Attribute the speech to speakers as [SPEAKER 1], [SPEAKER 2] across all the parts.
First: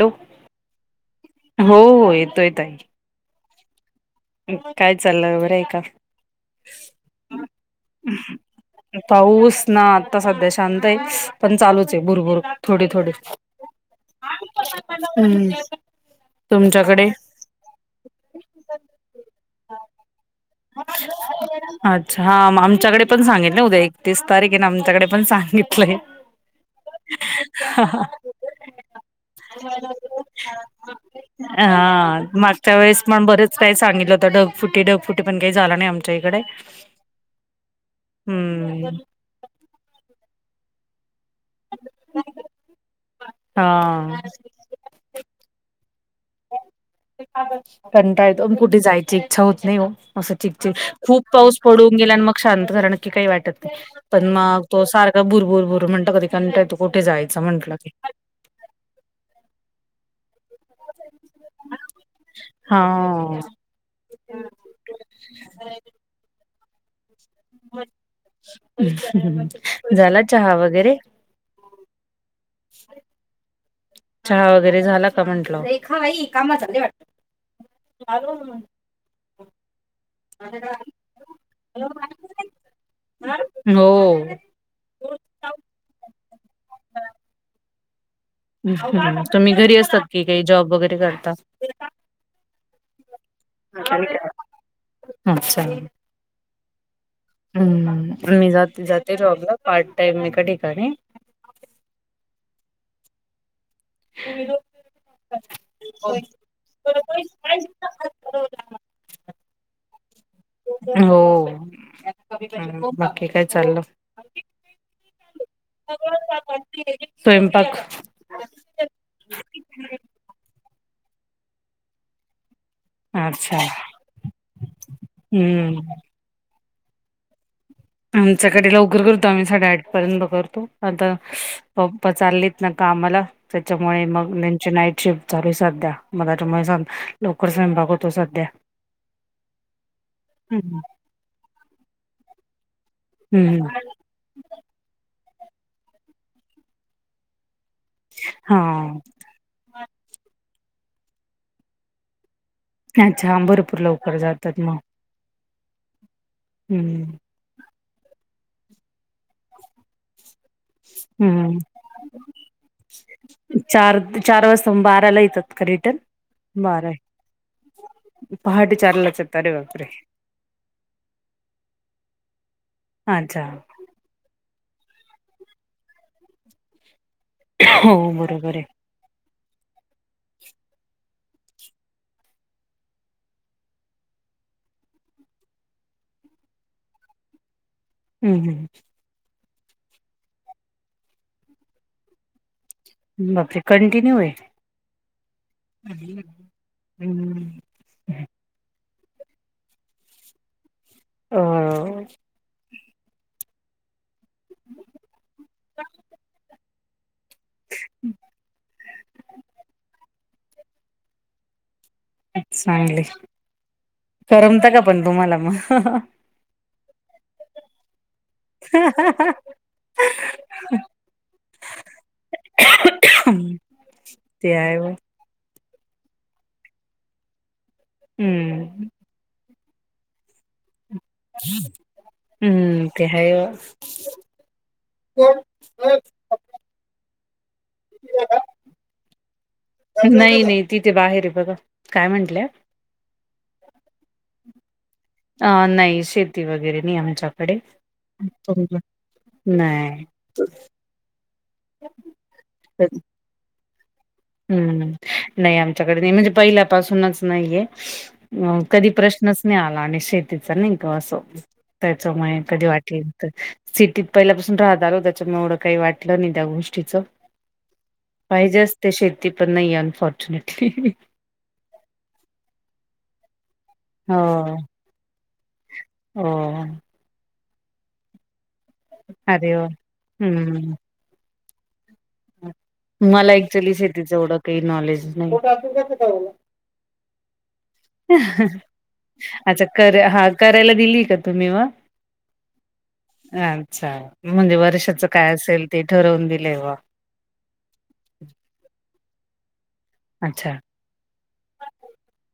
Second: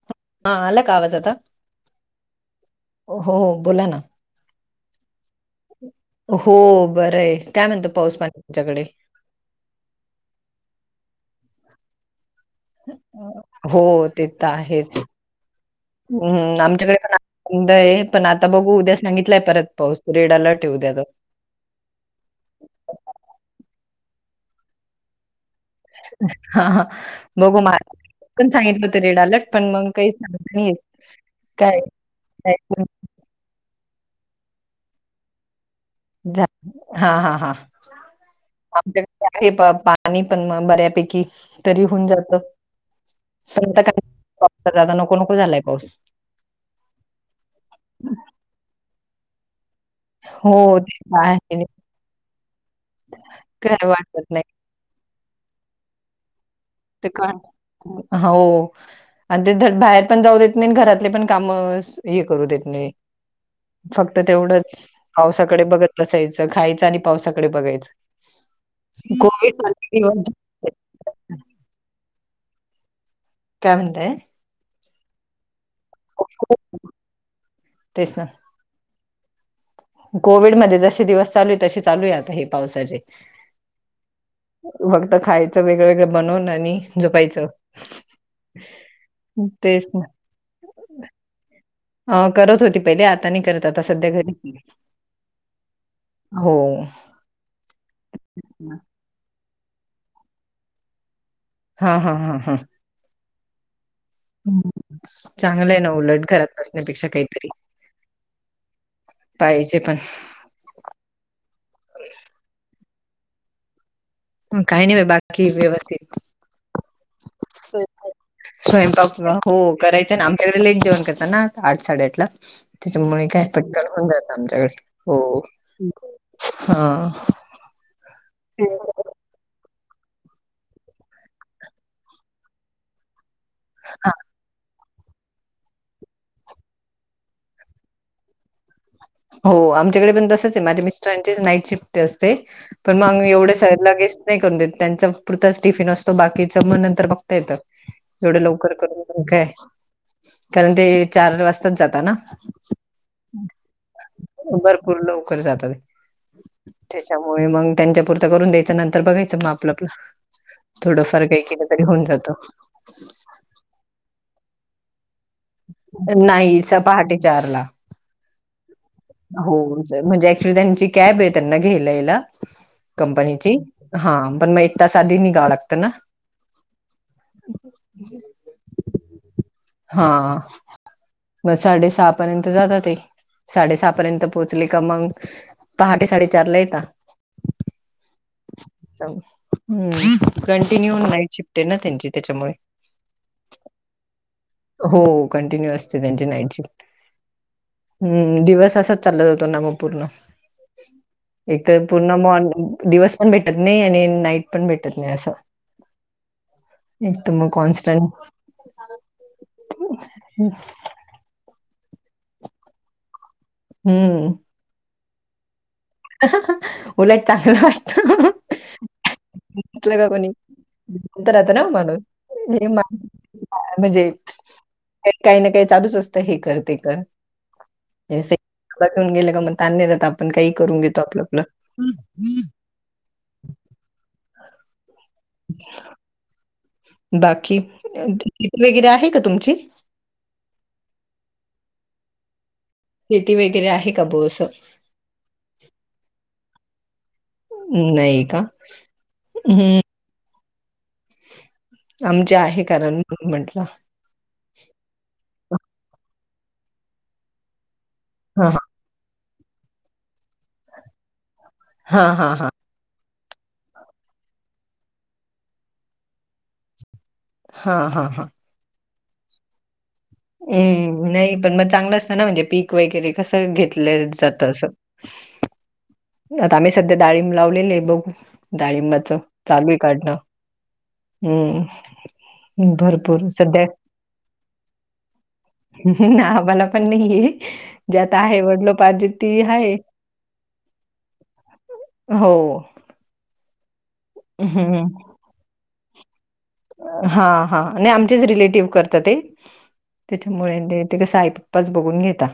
[SPEAKER 1] Hello!
[SPEAKER 2] हा आला का आवाज आता?
[SPEAKER 1] हो हो येतोय ताई.
[SPEAKER 2] हो, बोला ना.
[SPEAKER 1] आणि, काय चाललंय, बरं आहे का?
[SPEAKER 2] हो, बरं आहे. काय म्हणतो पाऊस पाणी तुमच्याकडे?
[SPEAKER 1] पाऊस ना आता सध्या शांत आहे, पण चालूच आहे भुरभुर. थोडी थोडी
[SPEAKER 2] हो, ते तर आहेच.
[SPEAKER 1] हम्म,
[SPEAKER 2] हं, आमच्याकडे
[SPEAKER 1] तुमच्याकडे?
[SPEAKER 2] [unintelligible] पण आता बघू. उद्या सांगितलंय परत पाऊस, रेड अलर्ट उद्या तर.
[SPEAKER 1] अच्छा! हां आमच्याकडे पण सांगितलय उद्या एकतीस तारीख आहे ना, आमच्याकडे पण सांगितलय.
[SPEAKER 2] हा हा, बघू मग पण सांगितलं होत रेड अलर्ट, पण मग काही सांगता येत नाही. काय
[SPEAKER 1] हा,
[SPEAKER 2] काय
[SPEAKER 1] मागच्या वेळेस सकाळी सांगितलं होतं ढगफुटी ढगफुटी, पण काही झालं नाही आम सगळीकडे,
[SPEAKER 2] झालं हां,
[SPEAKER 1] हम्म.
[SPEAKER 2] हे आहे पण पाणी पण बऱ्यापैकी तरी होऊन जातं, [unintelligible] पण काय आता नको
[SPEAKER 1] हा.
[SPEAKER 2] नको झालाय पाऊस.
[SPEAKER 1] कंटाळा येतो, अन कुठे जायची इच्छा होत नाही हो. असं चिकचिक,
[SPEAKER 2] हो, ते तर
[SPEAKER 1] खूप पाऊस
[SPEAKER 2] आहे.
[SPEAKER 1] पडून गेला आणि मग शांत झाला नक्की काही वाटत नाही.
[SPEAKER 2] काय
[SPEAKER 1] पण
[SPEAKER 2] वाटत नाही.
[SPEAKER 1] मग तो सारख ब भरबुर बुर म्हणत कधींटय तो-
[SPEAKER 2] ते काय. हा हो हो आणि ते धड बाहेर पण जाऊ देत नाही घरातले पण काम हे करू देत
[SPEAKER 1] हा
[SPEAKER 2] नाही. फक्त तेवढंच पावसाकडे बघत असायचं खायचं आणि- खायच आणि पावसाकडे बघायचं. ती कोविड
[SPEAKER 1] झाला चहा वगैरे. [inaudible]
[SPEAKER 2] का म्हनताय आणि.
[SPEAKER 1] चहा वगैरे झाला का म्हंटल. [unintelligible]
[SPEAKER 2] कोविड मध्ये जसे दिवस चालू आहे, तसे चालू आहे आता हे पावसाचे.
[SPEAKER 1] हो
[SPEAKER 2] फक्त खायचं वेगळं, वेगळं बनवून आणि झोपायचं.
[SPEAKER 1] तुम्ही घरी
[SPEAKER 2] तेच
[SPEAKER 1] असतात की काही जॉब वगैरे करता?
[SPEAKER 2] अं करत होती पहिले आता नाही करत आता
[SPEAKER 1] अच्छा
[SPEAKER 2] सध्या घरी. हो.
[SPEAKER 1] हम्म मी जाते, जाते जॉबला पार्ट टाइम एका ठिकाणी
[SPEAKER 2] हा हा हा हा. चांगलं आहे ना, उलट घरात बसण्यापेक्षा काहीतरी पाहिजे पण.
[SPEAKER 1] हो बाकी काय चाललं?
[SPEAKER 2] काही नाही बा बाकी व्यवस्थित
[SPEAKER 1] स्वयंपाक
[SPEAKER 2] स्वयंपाक हो करायचं ना, आमच्याकडे लेट जेवण करतातना आठ साडेआठ ला. त्याच्यामुळे काय
[SPEAKER 1] अच्छा
[SPEAKER 2] पटकन होऊन जात आमच्याकडे हो
[SPEAKER 1] हम्म
[SPEAKER 2] हा.
[SPEAKER 1] आमच्याकडे लवकर आम्ही साठेआठ पर्यंत करतो आता पप्पा चाललेत ना कामाला त्याच्यामुळे मग त्यांची नाईट शिफ्ट सद्या [unintelligible] लवकर सांग बाबा सध्या
[SPEAKER 2] हो आमच्याकडे पण तसच आहे
[SPEAKER 1] हम्म
[SPEAKER 2] माझ्या मिस्टरांची नाईट शिफ्ट असते. पण मग एवढ्या
[SPEAKER 1] हम्म
[SPEAKER 2] सगळं लगेच नाही करून देत, त्यांच्या पुरताच टिफिन असतो बाकीचं मग नंतर बघता येत. एवढं
[SPEAKER 1] हा
[SPEAKER 2] लवकर करून काय, कारण ते चार वाजताच जाता ना.
[SPEAKER 1] भरपूर लवकर. जातात मग
[SPEAKER 2] भरपूर लवकर जातात
[SPEAKER 1] हम्म
[SPEAKER 2] त्याच्यामुळे. मग त्यांच्यापुरतं करून द्यायचं नंतर बघायचं मग आपल आपल. थोडंफार काही
[SPEAKER 1] हम्म
[SPEAKER 2] केलं तरी होऊन जात.
[SPEAKER 1] चार, चार वाजता म बारिला येतात. का रिटर्न
[SPEAKER 2] नाही स पहाटे चार ला.
[SPEAKER 1] पहाट चारला.
[SPEAKER 2] हो म्हणजे ऍक्च्युली त्यांची कॅब आहे त्यांना घ्यायला याला
[SPEAKER 1] अच्छा
[SPEAKER 2] कंपनीची. हा पण मग एक तास आधी निघावं लागत ना.
[SPEAKER 1] हो बरोबर आहे.
[SPEAKER 2] हा. मग साडे सहा पर्यंत जात ते साडे सहा पर्यंत पोहोचले का मग पहाटे साडेचारला येता.
[SPEAKER 1] हम् हम्.
[SPEAKER 2] ह् कंटिन्यू नाईट शिफ्ट आहे ना त्यांची त्याच्यामुळे.
[SPEAKER 1] बापरे कंटिन्यू आहे.
[SPEAKER 2] हो कंटिन्यू असते त्यांची नाईट शिफ्ट.
[SPEAKER 1] हम्म
[SPEAKER 2] हम्म दिवस असाच चालत जातो. ना मग पूर्ण एक तरर
[SPEAKER 1] हो
[SPEAKER 2] पूर्ण, मॉर् दिवस पण भेटत नाही, आणि नाईट पण भेटत नाही, असं एक तर म कॉन्स्टंट हम्.
[SPEAKER 1] चांगलय
[SPEAKER 2] हं,
[SPEAKER 1] करमता का पण तुम्हाला मग?
[SPEAKER 2] उलट [unintelligible] वाटत.
[SPEAKER 1] [inaudible]
[SPEAKER 2] म्हटलं का कोणी राहता ना म्हणून
[SPEAKER 1] ह, ते आहे.
[SPEAKER 2] काही ना काही चालूच असतं, हे कर ते कर
[SPEAKER 1] हम्म
[SPEAKER 2] घेऊन गेलं का? ताण नाही देत आपण काही करून घेतो आपलं. आपलं.
[SPEAKER 1] हम्म ते आहे
[SPEAKER 2] बाकी, [unintelligible] वगैरे आहे का तुमची
[SPEAKER 1] नाही नाही तिथे, बाहेर आहे, बघा काय म्हंटले?
[SPEAKER 2] शेती वगैरे आहे का बोस
[SPEAKER 1] अ नाही शेती वगैरे नाही आमच्याकडे
[SPEAKER 2] नाही का? हं,
[SPEAKER 1] नाही. तर
[SPEAKER 2] आमच्या आहे कारण म्हंटलं
[SPEAKER 1] हम्म, नाही आमच्याकडे नाही म्हणजे, पहिल्यापासूनच नाहीये.
[SPEAKER 2] हां, हां.
[SPEAKER 1] कधी प्रश्नच नाही आला आणि शेतीचा नाही, का असं
[SPEAKER 2] हां, हां,
[SPEAKER 1] त्याचमुळे
[SPEAKER 2] हां.
[SPEAKER 1] कधी वाटे सिटीत पहिल्यापासून राहतल आलो त्याच्यामुळे एवढं काही वाटलं नाही त्या गोष्टीचं.
[SPEAKER 2] हा, हा, हा.
[SPEAKER 1] पाहिजे असते, शेती पण नाही आहे.
[SPEAKER 2] हम्म नाही पण मग चांगलं, असत ना म्हणजे पीक वगैरे कसं घेतलं
[SPEAKER 1] हो
[SPEAKER 2] जात असं.
[SPEAKER 1] हो
[SPEAKER 2] आता आम्ही सध्या डाळींब लावलेली आहे बघू. डाळिंबाच
[SPEAKER 1] अरे वा!
[SPEAKER 2] चालूय काढणं
[SPEAKER 1] हम्म.
[SPEAKER 2] हम्म.
[SPEAKER 1] मला ऍक्च्युली शेतीच एवढं काही नॉलेज नाही.
[SPEAKER 2] आम्हाला पण नाहीे आहे. वडिलोपार्जित ती
[SPEAKER 1] अच्छा
[SPEAKER 2] आहे.
[SPEAKER 1] क, हा करायला दिली का तुम्ही मग.
[SPEAKER 2] हो
[SPEAKER 1] अच्छा म्हणजे,
[SPEAKER 2] हं.
[SPEAKER 1] वर्षाच काय असेल, ते ठरवून दिलेय ब
[SPEAKER 2] हा, हा, आणि आमचेच रिलेटिव्ह करतात. ते
[SPEAKER 1] अच्छा.
[SPEAKER 2] त्याच्यामुळे ते क साई च बघून घेता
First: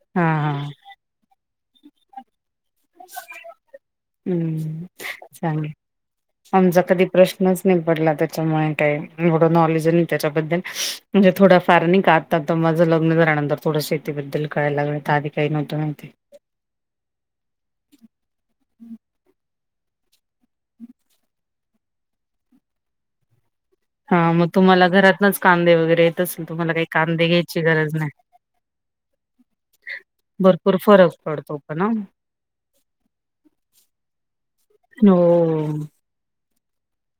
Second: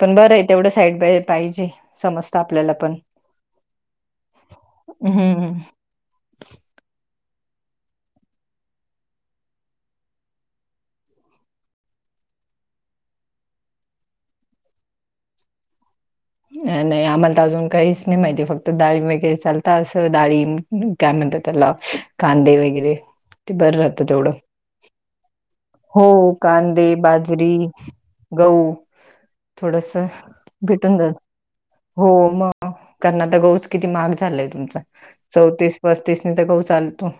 [SPEAKER 2] पण
[SPEAKER 1] हा
[SPEAKER 2] बरं आहे,
[SPEAKER 1] हा
[SPEAKER 2] तेवढं साईड बाय पाहिजे. समज आपल्याला पण
[SPEAKER 1] हम्म
[SPEAKER 2] हंम
[SPEAKER 1] चांगल आमचा कधी प्रश्नच नाही पडला, त्याच्यामुळे काही एवढं नॉलेज त्याच्याबद्दल. म्हणजे थोडा फार नाही का आतातात माझं लग्न झाल्यानंतर. थोडं शेतीबद्दल कळायला लागल, आधी काही नव्ह नव्हते.
[SPEAKER 2] नाही नाही आम्हाला तर अजून काहीच नाही माहितीे, फक्त डाळींब वगैरे चालत आता अस डाळींब काय म्हणतात. त्याला कांदे वगैरे ते बर राह
[SPEAKER 1] हा मग तुम्हाला घरातनच कांदे वगैरे
[SPEAKER 2] हो,
[SPEAKER 1] येत असेल तुम्हाला
[SPEAKER 2] कांदे,
[SPEAKER 1] काही
[SPEAKER 2] बाजरी,
[SPEAKER 1] घ्यायची गरज नाही
[SPEAKER 2] गहू थोडस
[SPEAKER 1] भरपूर
[SPEAKER 2] भेटून
[SPEAKER 1] फरक
[SPEAKER 2] जात
[SPEAKER 1] पडतो पण हा
[SPEAKER 2] हो मग कारण आता गहूच किती महाग झालाय तुमचा
[SPEAKER 1] हो
[SPEAKER 2] चौतीस पस्ती तीस नाही तर गहु चालत नाय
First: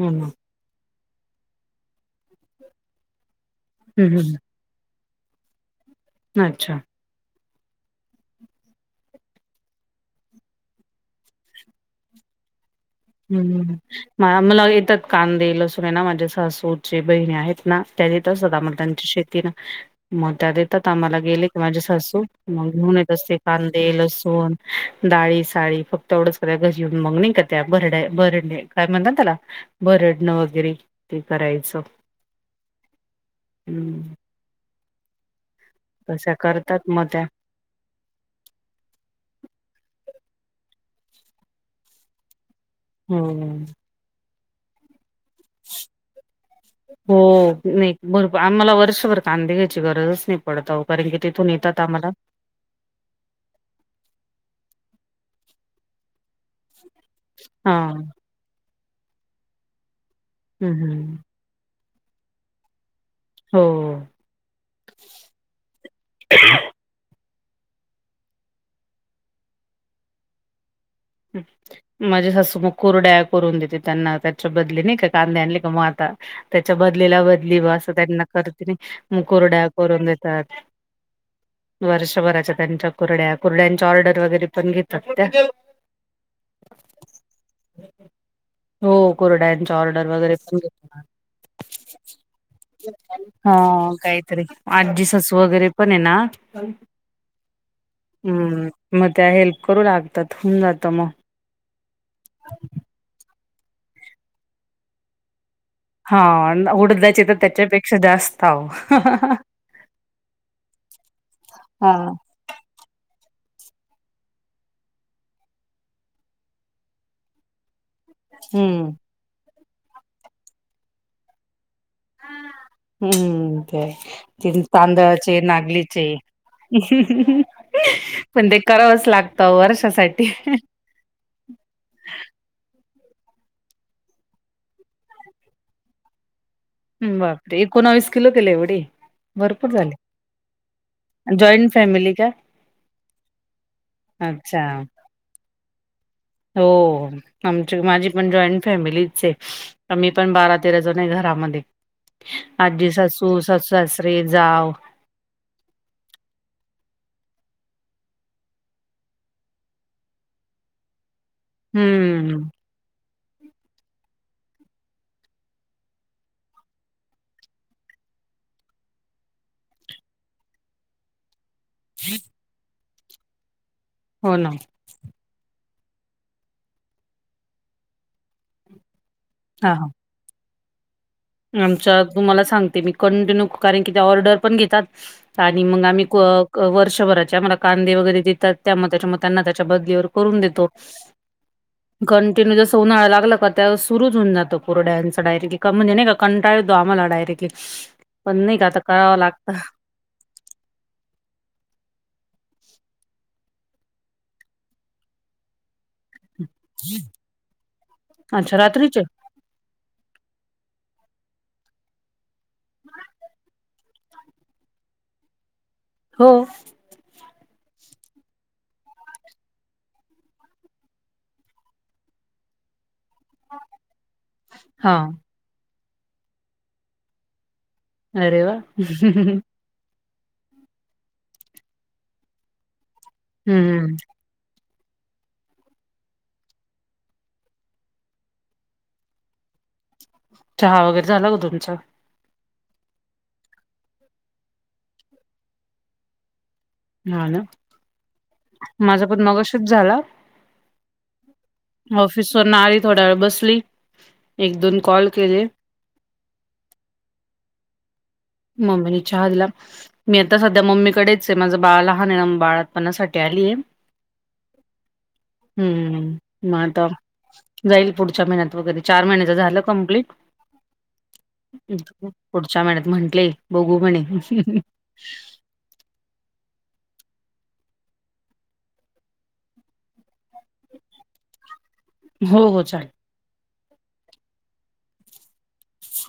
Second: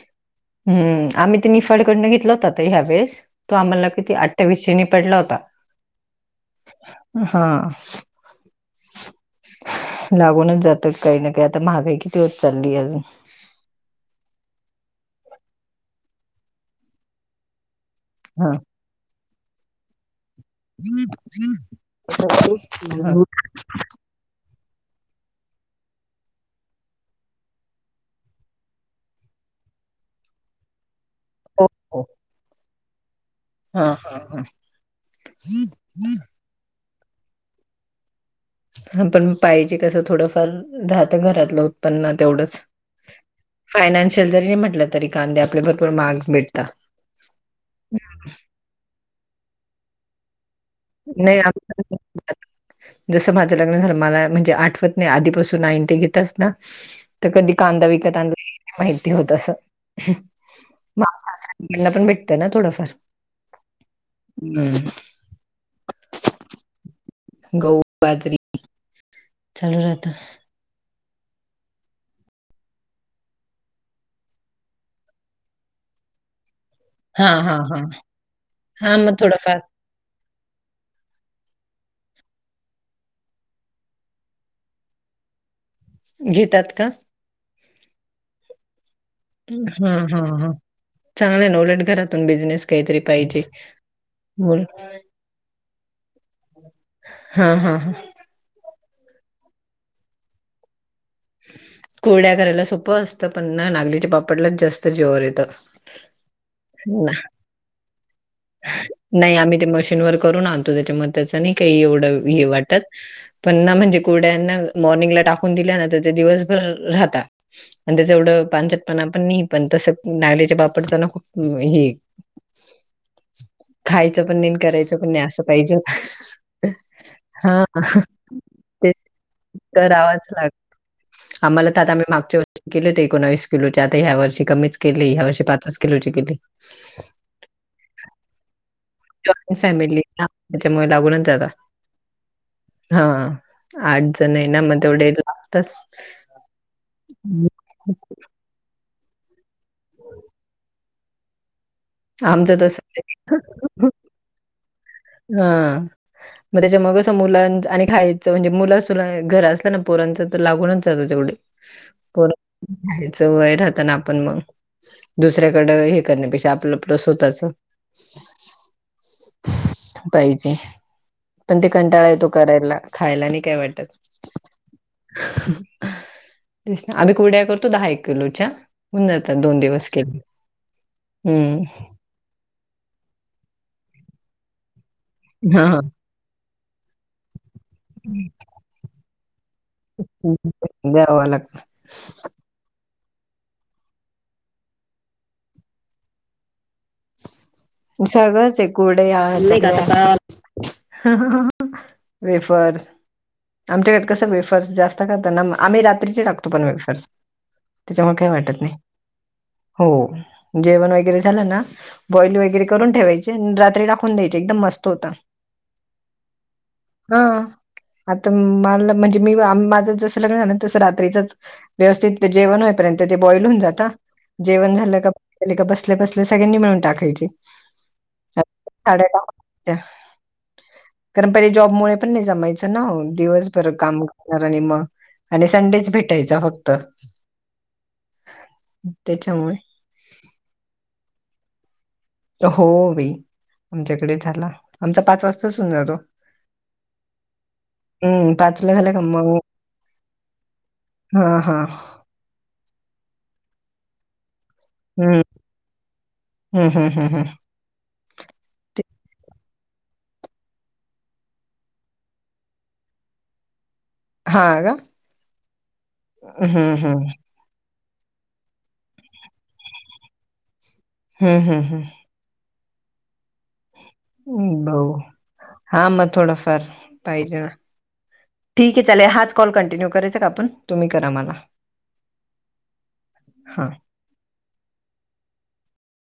[SPEAKER 1] हम् ह
[SPEAKER 2] हम् आम्ही ते निफाड कडनं घेतला होता ह्या वेळेस तो आम्हाला किती
[SPEAKER 1] हम्म
[SPEAKER 2] अठवीसशे पडला होता.
[SPEAKER 1] अच्छा
[SPEAKER 2] हा लागूनच जातात काही ना काही आता महागाई किती होत चालली अजून.
[SPEAKER 1] हम्! मला येतात कांदे, लसूण आहे ना माझ्या सासूचे बहिणी आहेत ना त्या देत असतात.
[SPEAKER 2] हा
[SPEAKER 1] त्यांची शेती आहे ना मग त्या देता देतात आम्हाला गेले की माझे सासू मग घेऊन येत असते. कांदे, लसूण, डाळी, साळी फक्त एवढंच की घरी येऊन बग नाही का त्यात. बरड बरडणे काय म्हणतात त्याला भरडण वगैरे ते करायचं.
[SPEAKER 2] हा
[SPEAKER 1] हम्म
[SPEAKER 2] हा हा.
[SPEAKER 1] तश्या करतात मग त्या.
[SPEAKER 2] ह पण पाहिजे कसं थोडंफार राहतं. घरातलं उत्पन्न तेवढंच.
[SPEAKER 1] होय.
[SPEAKER 2] फायनान्शियल जरी म्हटलं तरी कांदे आपल्याला भरपूर महागच भेटता.
[SPEAKER 1] हो. नाहीत मग आम्हाला वर्षभर कांदे घ्यायची गरजच नाही पडत अहो. कारण की
[SPEAKER 2] नाही
[SPEAKER 1] तिथून येतात
[SPEAKER 2] अजून
[SPEAKER 1] आम्हाला
[SPEAKER 2] तरी जसं माझं लग्न झालं मला म्हणजे आठवत नाही आधीपासून आईन ते घेतच ना. तर कधी
[SPEAKER 1] हा
[SPEAKER 2] कांदा विकत आणलेलं माहिती होत अस
[SPEAKER 1] हम्म हम्म
[SPEAKER 2] गेला तर भेटतंय ना थोडंफार.
[SPEAKER 1] हो
[SPEAKER 2] हम्. गहू, बाजरी चालू राहत.
[SPEAKER 1] हं. माझी सासू मग कुरड्या करून देते. त्यांना त्याच्या बदली नाही का कांद्या आणले का मगं आता. त्याच्या बदलीला
[SPEAKER 2] हां, हां,
[SPEAKER 1] बदली व
[SPEAKER 2] हां.
[SPEAKER 1] असं त्यांना
[SPEAKER 2] हां, मग
[SPEAKER 1] करतने
[SPEAKER 2] थोडंफार
[SPEAKER 1] कुरड्या करून देतात. वर्षभराच्या त्यांच्या कुरड्या कुरड्यांच्या ऑर्डर वगैरे पण घेतात त्या.
[SPEAKER 2] घेतात का?
[SPEAKER 1] हो कुरड्यांचा
[SPEAKER 2] हां,
[SPEAKER 1] ऑर्डर
[SPEAKER 2] हां,
[SPEAKER 1] वगैरे
[SPEAKER 2] हां.
[SPEAKER 1] पण घेतात.
[SPEAKER 2] चांगलं आहे ना उलट घरातून बिझनेस काहीतरी पाहिजे.
[SPEAKER 1] हा काहीतरी
[SPEAKER 2] बोल
[SPEAKER 1] आजी सासू वगैरे पण हे ना
[SPEAKER 2] हा हा हा.
[SPEAKER 1] हम्. मग त्या हेल्प करू लागतात होऊन जातं मग.
[SPEAKER 2] कुरड्या करायला सोपं असतं. पण ना नागलीच्या पापडलाच जास्त जिवावर येतं.
[SPEAKER 1] हा
[SPEAKER 2] ना
[SPEAKER 1] उडदाचे तर त्याच्यापेक्षा जास्त आहो
[SPEAKER 2] नाही आम्ही ते मशीनवर करून आणतो. त्याच्यामध्ये त्याच नाही काही
[SPEAKER 1] हा
[SPEAKER 2] एवढं हे वाटत. पण ना म्हणजे कुरुड्याना मॉर्निंगला टाकून दिल्या ना तर ते दिवसभर राहता. आणि त्याच एवढं
[SPEAKER 1] हम्म.
[SPEAKER 2] पानसटपणा पण नाही. पण तसं नाल्याच्या पापडचा ना खूप हे.
[SPEAKER 1] हा. हम्म
[SPEAKER 2] खायचं पण नाही आणि
[SPEAKER 1] ते
[SPEAKER 2] करायचं पण नाही
[SPEAKER 1] तांदळाचे,
[SPEAKER 2] असं पाहिजे
[SPEAKER 1] नागलीचे हम
[SPEAKER 2] हां
[SPEAKER 1] पण ते करावंच लागत
[SPEAKER 2] करावाच
[SPEAKER 1] वर्षासाठी.
[SPEAKER 2] लाग आम्हाला तर आता आम्ही मागच्या वर्षी केले होते एकोणावीस किलोचे. आता ह्या वर्षी कमीच केली ह्या वर्षी पाचच किलोची केली.
[SPEAKER 1] बापरे, एकोणावीस किलो केले एवढे.
[SPEAKER 2] जॉईंट
[SPEAKER 1] भरपूर झाले
[SPEAKER 2] फॅमिली ना त्याच्यामुळे लागूनच जातात.
[SPEAKER 1] जॉईंट फॅमिली का?
[SPEAKER 2] हा आठ जण आहे ना
[SPEAKER 1] अच्छा
[SPEAKER 2] मगं तेवढे लागतच.
[SPEAKER 1] हो. आमची माझी पण जॉईंट फॅमिलीच आहे. आम्ही पण बारा, तेरा जनी घरामध्ये
[SPEAKER 2] आमचं तसं
[SPEAKER 1] आजी
[SPEAKER 2] आहे.
[SPEAKER 1] सासू, सासू, सासरे, जाव
[SPEAKER 2] ह आ. मग त्याच्या मग असं मुलांच आणि खायचं म्हणजे मुलं सून घर असलं ना पोरांच तर लागूनच जातं तेवढ. थोड
[SPEAKER 1] हम्म
[SPEAKER 2] खायच वय राहतना आपण मग दुसऱ्याकड हे करणे पेक्षा आपलं तसं त्याचं पाहिजे. पण, ते कंटाळा येतो करायला, खायला नही काय वाटत.
[SPEAKER 1] हो ना.
[SPEAKER 2] तेच ना, आम्ही कुरडया करतो, दहा एक किलोच्या. होऊन जातात, दोन
[SPEAKER 1] हा हा.
[SPEAKER 2] दिवस केले, तर.
[SPEAKER 1] आमच्या तुम्हाला सांगते मी, कंटिन्यू, कारण कि त्या ऑर्डर पण घेतात, आणि
[SPEAKER 2] हां, हां.
[SPEAKER 1] मग आम्ही क् वर्षभराचे आम्हाला, कांदे वगैरे देतात. त्या म, त्याच्या म त्यांना, त्याच्या बदलीवर, करून देतो.
[SPEAKER 2] द्यावं लागतं.
[SPEAKER 1] कंटिन्यू जस उन्हाळा लागला का, त्या सुरूच होऊन जातो, कुरडाय़ांचा डारेक्ट, का म्हणजे नही का? कंटाळा येतो, आम्हाला डायरेक्टली. पण नाही
[SPEAKER 2] सगळंच
[SPEAKER 1] का
[SPEAKER 2] ये,
[SPEAKER 1] आता करावं
[SPEAKER 2] कुरडया
[SPEAKER 1] लागतं
[SPEAKER 2] [unintelligible] वेफर्स आमच्या घरात, कसं वेफर्स जास्त खाता ना, मं आम्ही रा त्रीचे टाकतो पण वेफर्स, त्याच्यामुळ काही
[SPEAKER 1] अच्छा
[SPEAKER 2] वाटत नही.
[SPEAKER 1] रात्रीचे
[SPEAKER 2] हो जेवण वगैरे झालं ना, बॉईल वगैरे करून ठेवायचे, अन् रात्री टाकून [unintelligible] ते एकदम मस्त होता.
[SPEAKER 1] हो.
[SPEAKER 2] हं. आता मी मला, म्हणजे मी, माझं जसं लग्न झालं, तस रात्रीचच व्यवस्थित ते जेवण होईपर्यंत, ते बॉईल होऊन जाता, जेवण
[SPEAKER 1] हा
[SPEAKER 2] झालं का ले का, बसल्या- बसल्या सगळ्यांनी, मिळून टाकायचे.
[SPEAKER 1] अरे वा!
[SPEAKER 2] साड्या टाकायच्या कारण, पहिले जॉब मुळे पण, नही जमायचं ना, दिवसभर काम
[SPEAKER 1] हम्म
[SPEAKER 2] [unintelligible] मग मला संडेच, भेटायचा फक्त. त्याच्यामुळ
[SPEAKER 1] चहा वगैरे, झाला का तुमचा?
[SPEAKER 2] हो बाई, आमच्याकडे झाला, आमचा पाच वाजताच, होऊन जातो.
[SPEAKER 1] हा ना
[SPEAKER 2] हम्म, पाचला झाला का,
[SPEAKER 1] माझा पण
[SPEAKER 2] मंग
[SPEAKER 1] मगाशीच झाला
[SPEAKER 2] हं हं.
[SPEAKER 1] ऑफिस वरन आली, थोडा वेळ बसली, एक-दोन कॉल केले.
[SPEAKER 2] हम्म हम्म हम्म्म.
[SPEAKER 1] मम्मीनी चहा दिला. मी आता सध्या मम्मीकडेच ये, माझं बाळ लहान ये ना, बाळातंपणासाठी आली ये.
[SPEAKER 2] हां का?
[SPEAKER 1] हम्म, म
[SPEAKER 2] हं,
[SPEAKER 1] आता
[SPEAKER 2] हं.
[SPEAKER 1] जाईल पुढच्या महिन्यात वगैरे, चार महिन्याच झालं कंप्लीट.
[SPEAKER 2] हं, हं, हं.
[SPEAKER 1] पुढच्या महिन्यात म्हटले, बघू म्हणे.
[SPEAKER 2] बघू, हां मग थोडफार पाहिजे ना. ठीक ये चालेल, हाच कॉल कंटन्यू करायचां, का आपण? तुम्ही करा मला,
[SPEAKER 1] हो हो चालेल.
[SPEAKER 2] हां.